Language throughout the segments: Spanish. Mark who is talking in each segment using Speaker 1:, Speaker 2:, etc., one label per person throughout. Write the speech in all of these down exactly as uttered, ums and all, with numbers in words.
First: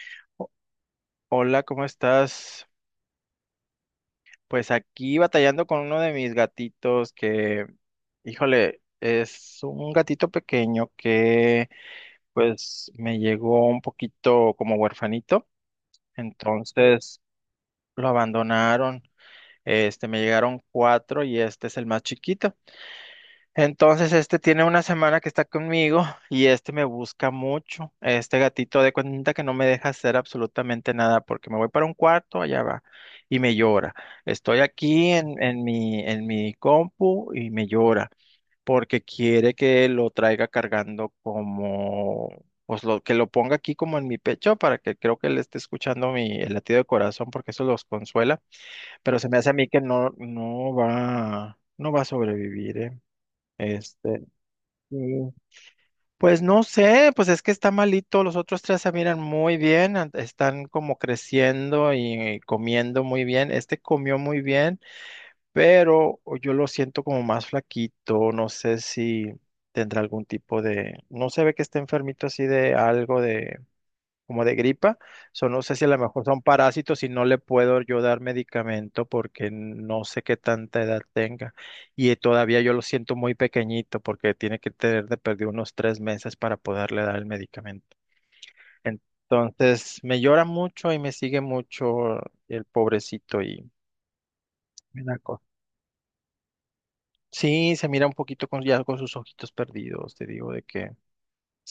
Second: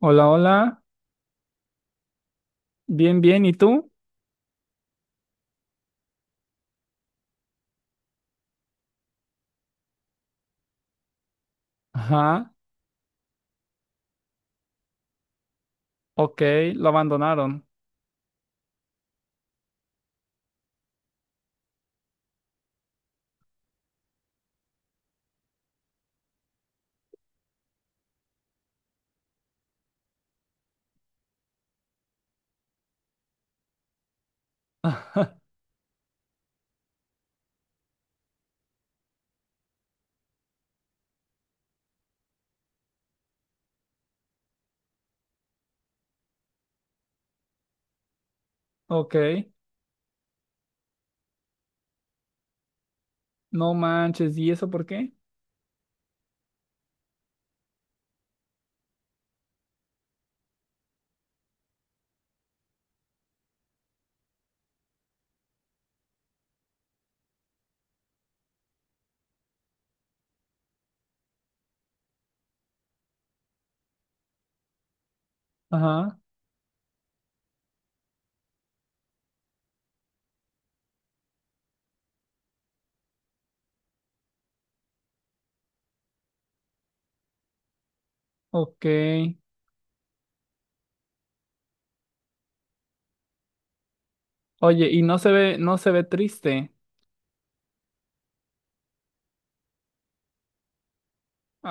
Speaker 1: Hola,
Speaker 2: O-
Speaker 1: hola.
Speaker 2: Hola, ¿cómo estás?
Speaker 1: Bien, bien. ¿Y tú?
Speaker 2: Pues aquí batallando con uno de mis gatitos que, híjole, es un gatito pequeño que
Speaker 1: Ajá.
Speaker 2: pues me llegó un poquito como huerfanito,
Speaker 1: Ok, lo
Speaker 2: entonces
Speaker 1: abandonaron.
Speaker 2: lo abandonaron. Este, me llegaron cuatro y este es el más chiquito. Entonces, este tiene una semana que está conmigo y este me busca mucho. Este gatito de cuenta que no me deja hacer absolutamente nada porque me voy para un cuarto, allá va y me llora. Estoy aquí en, en mi, en mi compu y me llora porque quiere que lo traiga cargando como, pues lo, que lo ponga aquí como en mi pecho para que creo que le esté escuchando mi, el latido de corazón porque eso los consuela.
Speaker 1: Ok.
Speaker 2: Pero se me hace a mí que no, no va, no va a sobrevivir, ¿eh?
Speaker 1: No
Speaker 2: Este,
Speaker 1: manches. ¿Y eso por qué?
Speaker 2: Sí. Pues no sé, pues es que está malito, los otros tres se miran muy bien, an- están como creciendo y comiendo muy bien, este comió muy bien, pero yo lo siento como más flaquito, no sé si tendrá algún tipo de, no se ve que esté enfermito así de algo de como de gripa. So, no sé si a lo
Speaker 1: Ajá.
Speaker 2: mejor son parásitos y no le puedo yo dar medicamento porque no sé qué tanta edad tenga. Y eh, todavía yo lo siento muy pequeñito porque tiene que tener de perder unos tres meses para poderle dar el medicamento.
Speaker 1: Ok.
Speaker 2: Entonces, me llora mucho y me sigue mucho el pobrecito y
Speaker 1: Oye, y
Speaker 2: me
Speaker 1: no
Speaker 2: da
Speaker 1: se
Speaker 2: cosa.
Speaker 1: ve, no se ve triste.
Speaker 2: Sí, se mira un poquito con, ya con sus ojitos perdidos, te digo, de que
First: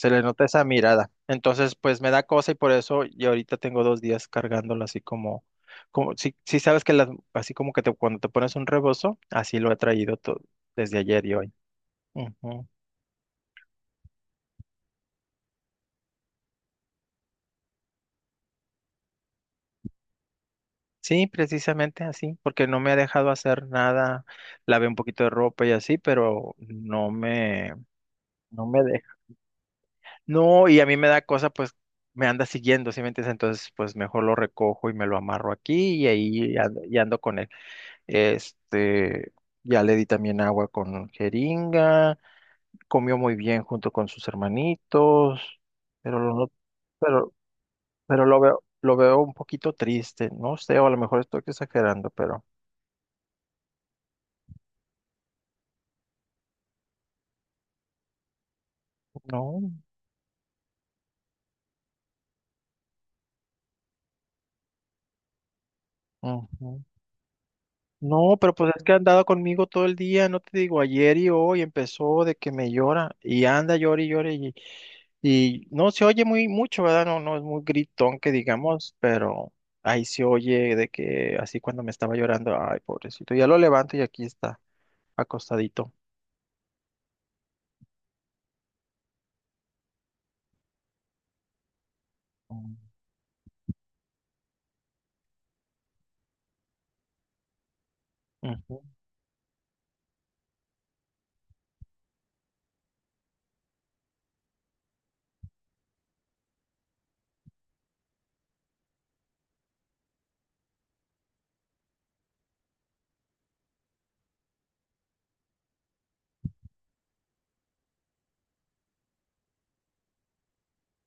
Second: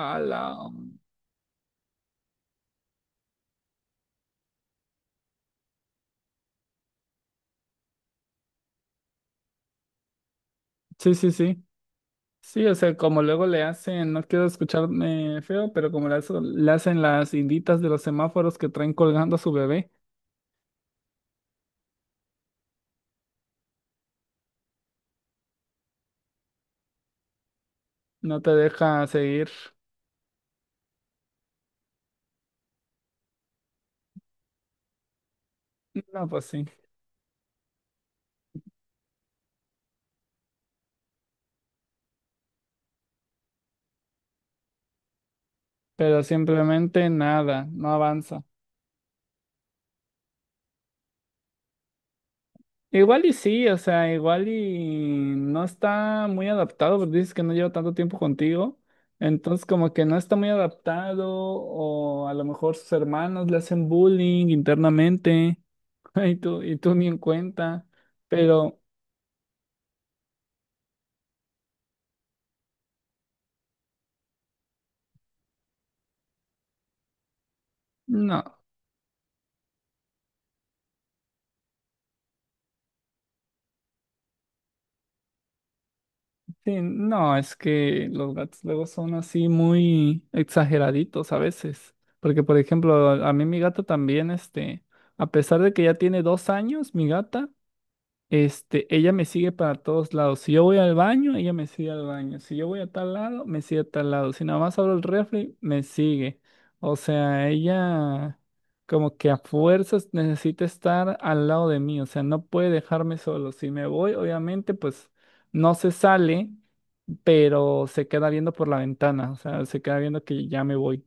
Speaker 1: A
Speaker 2: le
Speaker 1: la.
Speaker 2: nota esa mirada. Entonces, pues me da cosa y por eso y ahorita tengo dos días cargándolo así como, como si, si sabes que las, así como que te, cuando te pones un rebozo, así lo he traído to- desde
Speaker 1: Sí,
Speaker 2: ayer
Speaker 1: sí,
Speaker 2: y hoy.
Speaker 1: sí. Sí,
Speaker 2: Ujú.
Speaker 1: o sea, como luego le hacen, no quiero escucharme feo, pero como le, hace- le hacen las inditas de los semáforos que traen colgando a su bebé,
Speaker 2: Sí, precisamente así, porque no me ha dejado hacer nada. Lavé un poquito de ropa y así, pero no me,
Speaker 1: no te
Speaker 2: no me
Speaker 1: deja
Speaker 2: deja.
Speaker 1: seguir.
Speaker 2: No, y a mí me da cosa, pues me anda siguiendo, ¿sí me entiendes? Entonces, pues mejor lo recojo y me lo amarro aquí y
Speaker 1: No, pues
Speaker 2: ahí
Speaker 1: sí.
Speaker 2: ando, y ando con Este, ya le di también agua con jeringa, comió muy bien junto con sus hermanitos, pero
Speaker 1: Pero
Speaker 2: lo, no-
Speaker 1: simplemente
Speaker 2: pero,
Speaker 1: nada, no
Speaker 2: pero lo
Speaker 1: avanza.
Speaker 2: veo, lo veo un poquito triste, no sé, o a lo mejor estoy exagerando, pero
Speaker 1: Igual y sí, o sea, igual y no está muy adaptado, porque dices que no lleva tanto tiempo contigo. Entonces,
Speaker 2: no.
Speaker 1: como que no está muy adaptado, o a lo mejor sus hermanos le hacen bullying internamente, y tú, y
Speaker 2: Ujú.
Speaker 1: tú ni en cuenta.
Speaker 2: No, pero pues
Speaker 1: Pero
Speaker 2: es que ha andado conmigo todo el día, no te digo, ayer y hoy empezó de que me llora y anda, llora y llora y, y no se oye muy mucho, ¿verdad? No, no es muy gritón que
Speaker 1: no,
Speaker 2: digamos, pero ahí se oye de que así cuando me estaba llorando, ay, pobrecito, ya lo levanto y aquí está, acostadito.
Speaker 1: sí, no, es que los gatos luego son así muy exageraditos a veces. Porque, por
Speaker 2: Mm.
Speaker 1: ejemplo, a mí mi gata también, este, a pesar de que ya tiene dos años, mi gata.
Speaker 2: Ujú,
Speaker 1: Este, ella me sigue para todos lados. Si yo voy al baño, ella me sigue al baño. Si yo voy a tal lado, me sigue a tal lado. Si nada más abro el refri, me sigue. O sea, ella como que a fuerzas necesita estar al lado de mí. O sea, no puede dejarme solo. Si me voy, obviamente, pues no se sale, pero se queda viendo por la ventana. O sea, se queda viendo que ya me voy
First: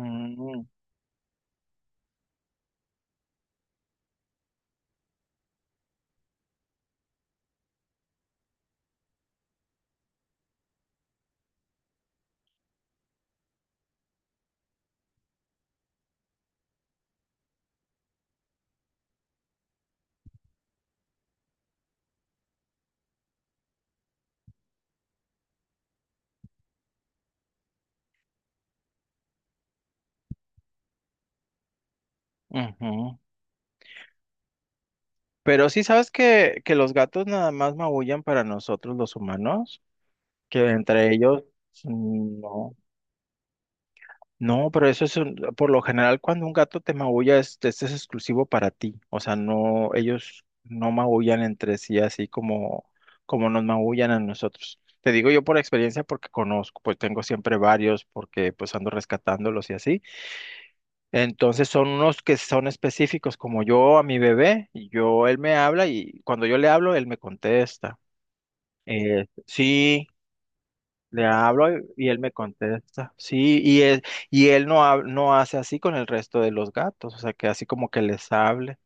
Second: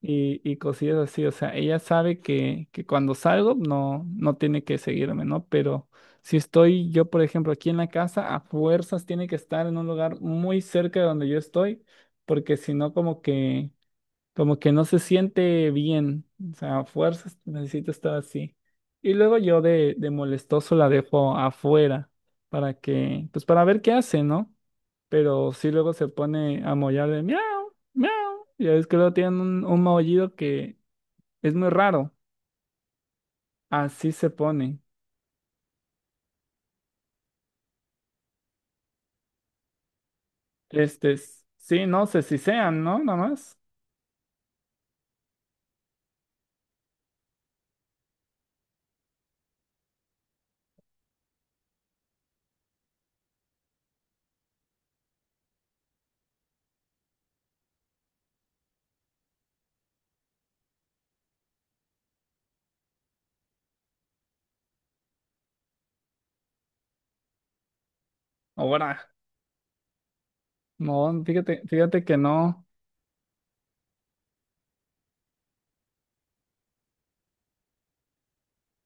Speaker 1: y, y cosillas así. O sea, ella sabe que, que cuando salgo no, no tiene que seguirme, ¿no? Pero si estoy yo, por ejemplo, aquí en la casa, a fuerzas tiene que estar en un lugar muy cerca de donde yo estoy, porque si no, como que, como que no se siente bien. O sea, a fuerzas necesito estar así. Y luego yo de, de molestoso la dejo afuera para que, pues para ver qué hace, ¿no? Pero sí luego se pone a mollar de miau, miau. Ya ves que luego tienen un, un maullido que es muy raro.
Speaker 2: ujú.
Speaker 1: Así se pone.
Speaker 2: Pero sí sabes que, que los gatos nada más maullan para nosotros los humanos, que
Speaker 1: Este,
Speaker 2: entre ellos,
Speaker 1: s- sí, no sé si
Speaker 2: mm, no.
Speaker 1: sean, ¿no? Nada más.
Speaker 2: No, pero eso es un- por lo general cuando un gato te maulla, es- este es exclusivo para ti. O sea, no, ellos no maullan entre sí así como, como nos maullan a nosotros. Te digo yo por experiencia porque conozco, pues tengo siempre varios porque pues ando rescatándolos y así. Entonces son unos que son específicos, como yo a mi bebé, y yo, él me habla y cuando yo le hablo, él me contesta.
Speaker 1: Ahora,
Speaker 2: Eh, sí,
Speaker 1: no,
Speaker 2: le
Speaker 1: fíjate,
Speaker 2: hablo y
Speaker 1: fíjate
Speaker 2: y
Speaker 1: que
Speaker 2: él me
Speaker 1: no.
Speaker 2: contesta. Sí, y él, y él no, hab- no hace así con el resto de los gatos, o sea, que así como que les hable,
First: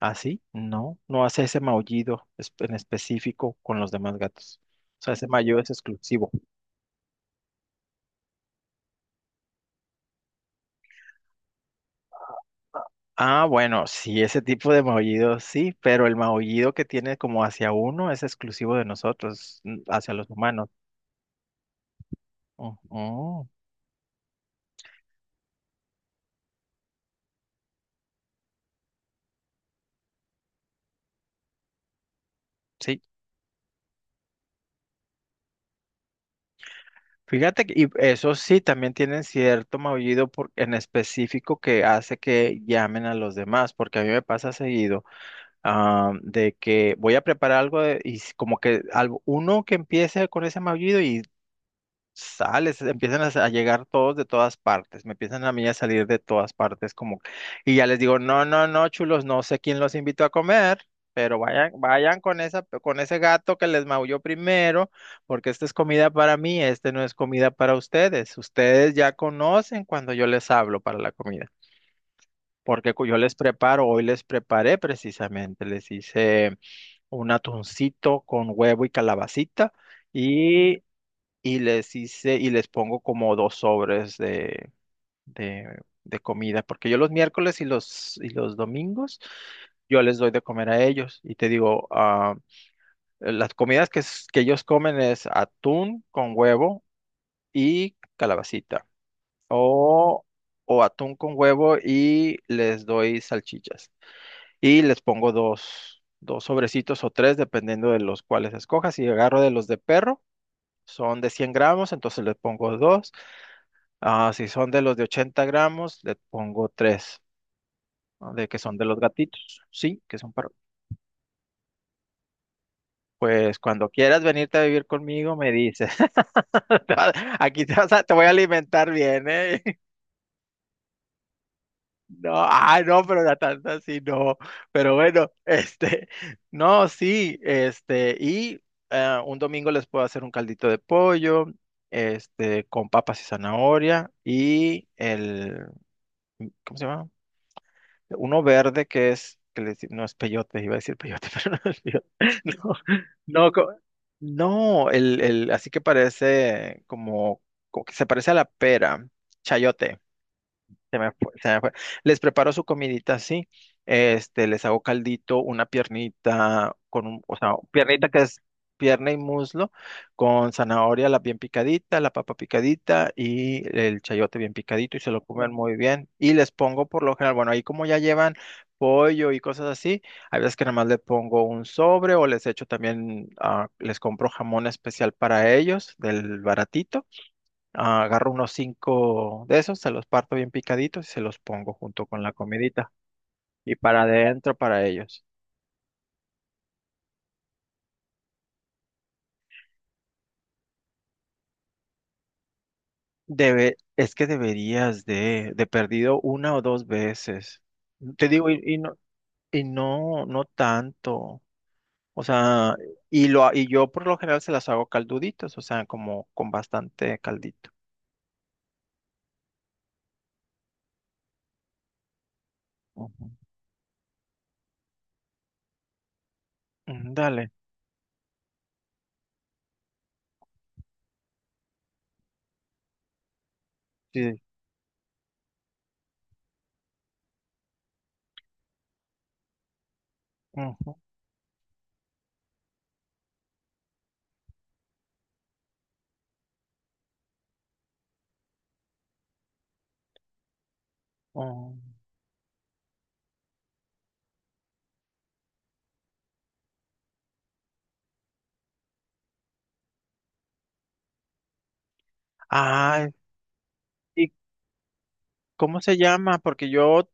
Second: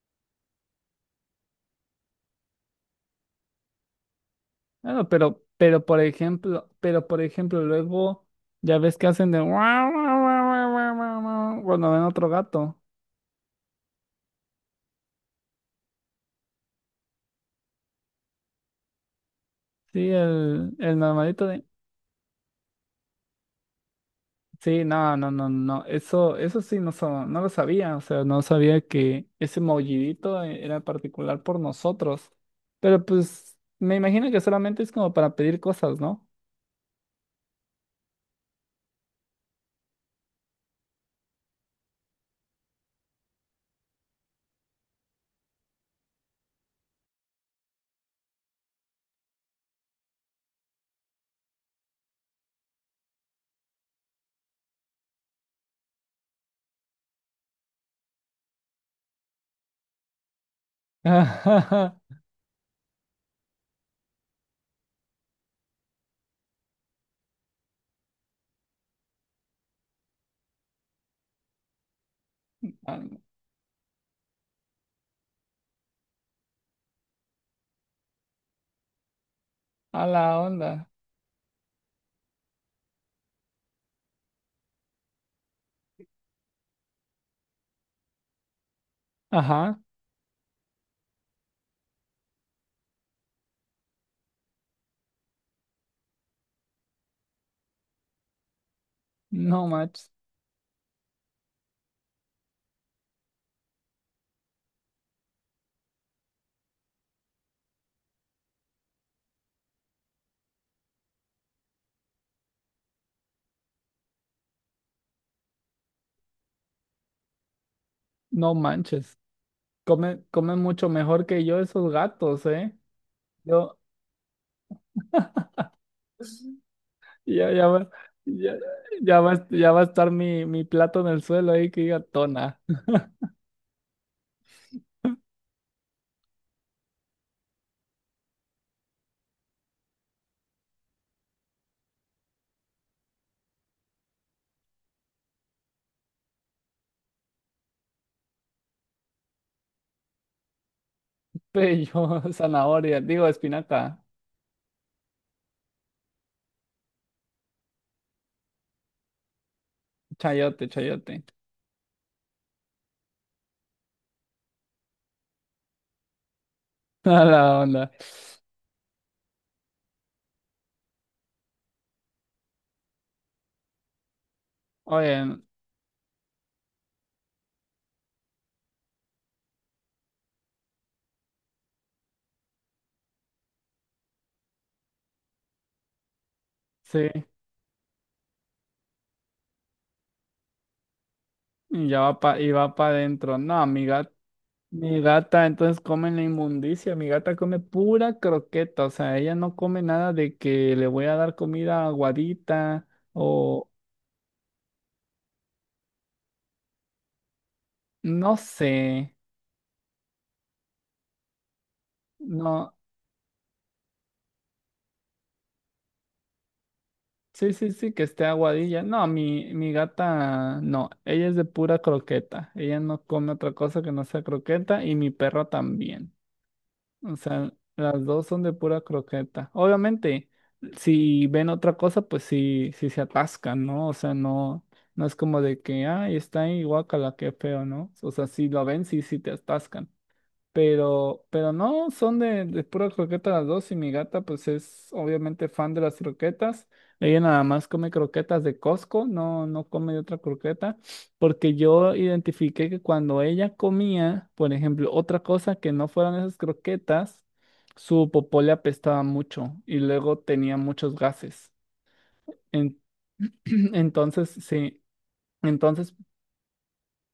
Speaker 2: así, no, no hace ese maullido es- en específico con los demás gatos. O
Speaker 1: Bueno,
Speaker 2: sea, ese
Speaker 1: pero,
Speaker 2: maullido es
Speaker 1: pero por
Speaker 2: exclusivo.
Speaker 1: ejemplo, pero por ejemplo, luego ya ves que hacen de guau, guau, guau, guau, guau, guau, guau, cuando ven otro gato.
Speaker 2: Ah, bueno, sí, ese tipo de maullido sí, pero el maullido que tiene como hacia uno es exclusivo de nosotros, n-
Speaker 1: Sí,
Speaker 2: hacia los humanos.
Speaker 1: el, el normalito de.
Speaker 2: Ujú,
Speaker 1: Sí, no, no, no, no. Eso, eso sí no, sa- no lo sabía. O sea, no sabía que ese maullidito e- era particular por nosotros.
Speaker 2: sí.
Speaker 1: Pero pues me imagino que solamente es como para pedir cosas, ¿no?
Speaker 2: Fíjate que y eso sí, también tienen cierto maullido por- en específico que hace que llamen a los demás, porque a mí me pasa seguido ah, de que voy a preparar algo de- y s- como que algo, uno que empiece con ese maullido y sales, empiezan a, a llegar todos de todas partes, me empiezan a mí a salir de todas partes, como, y ya les digo, no, no, no, chulos, no sé quién los invitó a comer, pero vayan, vayan con esa, con ese gato que les maulló primero, porque esta es comida para mí, este no es comida para ustedes, ustedes ya conocen cuando yo les hablo para la comida. Porque
Speaker 1: A
Speaker 2: cu- yo les preparo, hoy les preparé precisamente, les hice un atuncito con huevo y calabacita,
Speaker 1: a la onda.
Speaker 2: y y les hice y les pongo como dos sobres de, de, de comida, porque yo los miércoles y los, y los domingos
Speaker 1: Ajá.
Speaker 2: yo les doy de comer a ellos y te digo, ah, las comidas que, es- que ellos comen es atún con huevo y calabacita
Speaker 1: No manches.
Speaker 2: o, o atún con huevo y les doy salchichas y les pongo dos, dos sobrecitos o tres dependiendo de los cuales escojas y agarro de los de perro. Son de cien gramos, entonces les pongo dos. Ah, si son de los de ochenta gramos, le pongo tres, de
Speaker 1: No
Speaker 2: que son de los
Speaker 1: manches.
Speaker 2: gatitos, sí, que
Speaker 1: Come,
Speaker 2: son para...
Speaker 1: come mucho mejor que yo esos gatos, ¿eh?
Speaker 2: Pues
Speaker 1: Yo,
Speaker 2: cuando quieras venirte a vivir conmigo, me dices. Te va-
Speaker 1: ya,
Speaker 2: Aquí
Speaker 1: ya
Speaker 2: te
Speaker 1: va,
Speaker 2: vas a- te voy a
Speaker 1: ya,
Speaker 2: alimentar
Speaker 1: ya
Speaker 2: bien,
Speaker 1: va,
Speaker 2: ¿eh?
Speaker 1: ya va a estar mi, mi plato en el suelo ahí que diga
Speaker 2: No,
Speaker 1: tona.
Speaker 2: ah, no, pero la tanta sí, no. Pero bueno, este, no, sí, este, y eh, un domingo les puedo hacer un caldito de pollo, este, con papas y zanahoria, y el, ¿cómo se llama? Uno verde que es, que le dic- no es peyote, iba a decir peyote, pero no es
Speaker 1: Pe-
Speaker 2: peyote.
Speaker 1: yo,
Speaker 2: No,
Speaker 1: zanahoria, digo
Speaker 2: no, co-
Speaker 1: espinaca,
Speaker 2: no, el, el, así que parece como, como que se parece a la pera, chayote.
Speaker 1: chayote,
Speaker 2: Se me
Speaker 1: chayote.
Speaker 2: fue, se me fue. Les preparo su comidita así, este, les hago caldito, una piernita con un,
Speaker 1: A
Speaker 2: o sea,
Speaker 1: la onda.
Speaker 2: piernita que es pierna y muslo, con zanahoria la bien picadita, la papa picadita y el chayote bien picadito y se lo
Speaker 1: Oye,
Speaker 2: comen muy bien. Y les pongo por lo general, bueno, ahí como ya llevan pollo y cosas así, hay veces que nada más le pongo un sobre o les echo también, ah, les compro jamón especial para ellos, del baratito.
Speaker 1: sí,
Speaker 2: Ah, agarro unos cinco de esos, se los parto bien picaditos y se los pongo
Speaker 1: y ya
Speaker 2: junto
Speaker 1: va
Speaker 2: con la
Speaker 1: pa, y va
Speaker 2: comidita.
Speaker 1: para adentro. No,
Speaker 2: Y
Speaker 1: mi
Speaker 2: para
Speaker 1: gata,
Speaker 2: adentro para
Speaker 1: mi
Speaker 2: ellos.
Speaker 1: gata entonces come la inmundicia. Mi gata come pura croqueta. O sea, ella no come nada de que le voy a dar comida aguadita o
Speaker 2: Debe, es que deberías de, de perdido una o dos veces. Te
Speaker 1: no
Speaker 2: digo, y, y no,
Speaker 1: sé.
Speaker 2: y no, no tanto. O
Speaker 1: No,
Speaker 2: sea, y lo, y yo por lo general se las hago calduditos, o sea, como con bastante
Speaker 1: sí, sí,
Speaker 2: caldito.
Speaker 1: sí, que esté aguadilla. No, mi, mi gata, no, ella es de pura croqueta. Ella no come
Speaker 2: Ujú.
Speaker 1: otra cosa que no sea croqueta y mi perro también.
Speaker 2: Mm,
Speaker 1: O sea,
Speaker 2: dale.
Speaker 1: las dos son de pura croqueta. Obviamente, si ven otra cosa, pues sí, sí se atascan, ¿no? O sea,
Speaker 2: Sí.
Speaker 1: no, no es como de que, ay, está ahí, guácala, qué feo, ¿no? O sea, si lo ven, sí, sí te atascan.
Speaker 2: Ujú,
Speaker 1: Pero, pero no, son de, de pura croqueta las dos y mi gata pues es obviamente fan de las croquetas. Ella nada más come croquetas de Costco, no, no come de otra croqueta, porque
Speaker 2: ujú.
Speaker 1: yo identifiqué que cuando ella comía, por ejemplo, otra cosa que no fueran esas croquetas, su popó le apestaba mucho y luego tenía muchos gases. En-
Speaker 2: Ay, ¿y
Speaker 1: entonces, sí,
Speaker 2: cómo
Speaker 1: entonces.
Speaker 2: se llama? Porque yo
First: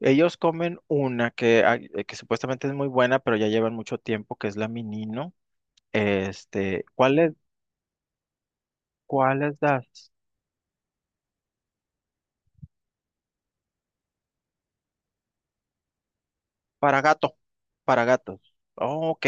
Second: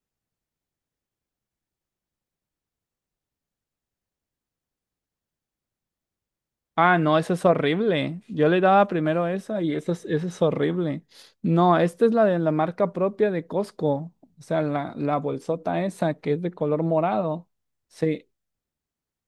Speaker 2: Ellos comen una que, hay- eh, que supuestamente es muy buena, pero ya llevan mucho tiempo, que es la Minino. Este,
Speaker 1: Ah, no, eso
Speaker 2: ¿cuáles,
Speaker 1: es horrible. Yo le daba primero
Speaker 2: cuáles
Speaker 1: esa y esa es,
Speaker 2: das?
Speaker 1: esa es horrible. No, esta es la de la marca propia de Costco. O sea, la, la bolsota esa que es de color
Speaker 2: Para gato,
Speaker 1: morado.
Speaker 2: para
Speaker 1: Sí,
Speaker 2: gatos. Oh, ok,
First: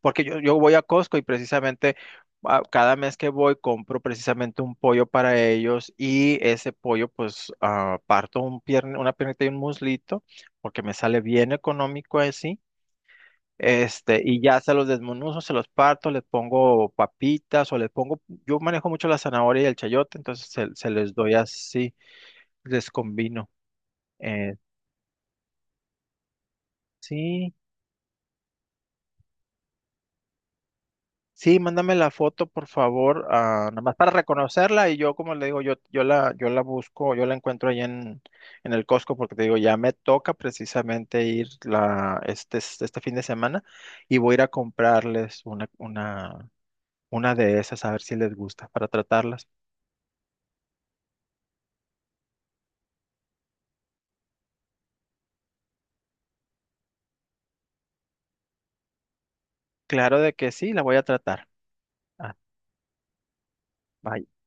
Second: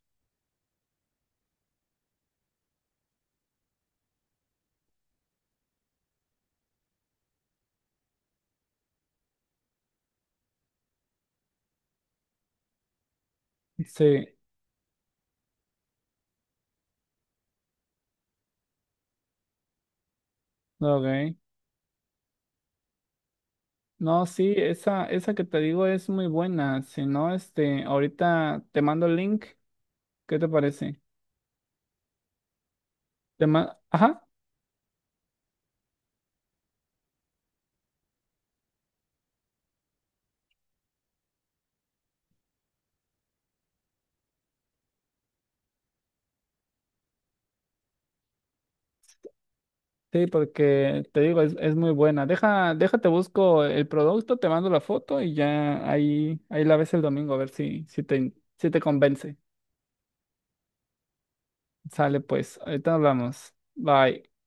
Speaker 2: porque yo, yo voy a Costco y precisamente ah, cada mes que voy compro precisamente un pollo para ellos y ese pollo pues ah, parto un pierne, una piernita y un muslito porque me sale bien económico así. Este,
Speaker 1: sí,
Speaker 2: y ya se los desmenuzo, se los parto, les pongo papitas o les pongo, yo manejo mucho la zanahoria y el chayote, entonces se, se les
Speaker 1: ok.
Speaker 2: doy así, les combino.
Speaker 1: No, sí,
Speaker 2: Eh,
Speaker 1: esa, esa que te digo es muy buena. Si no,
Speaker 2: sí,
Speaker 1: este, ahorita te mando el link. ¿Qué te parece?
Speaker 2: sí, mándame la foto, por favor,
Speaker 1: Te
Speaker 2: ah,
Speaker 1: ma-
Speaker 2: nada más para
Speaker 1: Ajá.
Speaker 2: reconocerla y yo, como le digo, yo, yo la, yo la busco, yo la encuentro ahí en, en el Costco porque te digo, ya me toca precisamente ir la, este, este fin de semana y voy a ir a comprarles una, una, una de esas a ver si les gusta para tratarlas.
Speaker 1: Sí, porque te digo, es, es muy buena. Deja, déjate, busco el producto, te mando la foto y ya ahí, ahí la ves el domingo a ver si, si te, si te convence.
Speaker 2: Claro de que sí, la voy a tratar.
Speaker 1: Sale
Speaker 2: Ah,
Speaker 1: pues, ahorita hablamos. Bye.
Speaker 2: bye.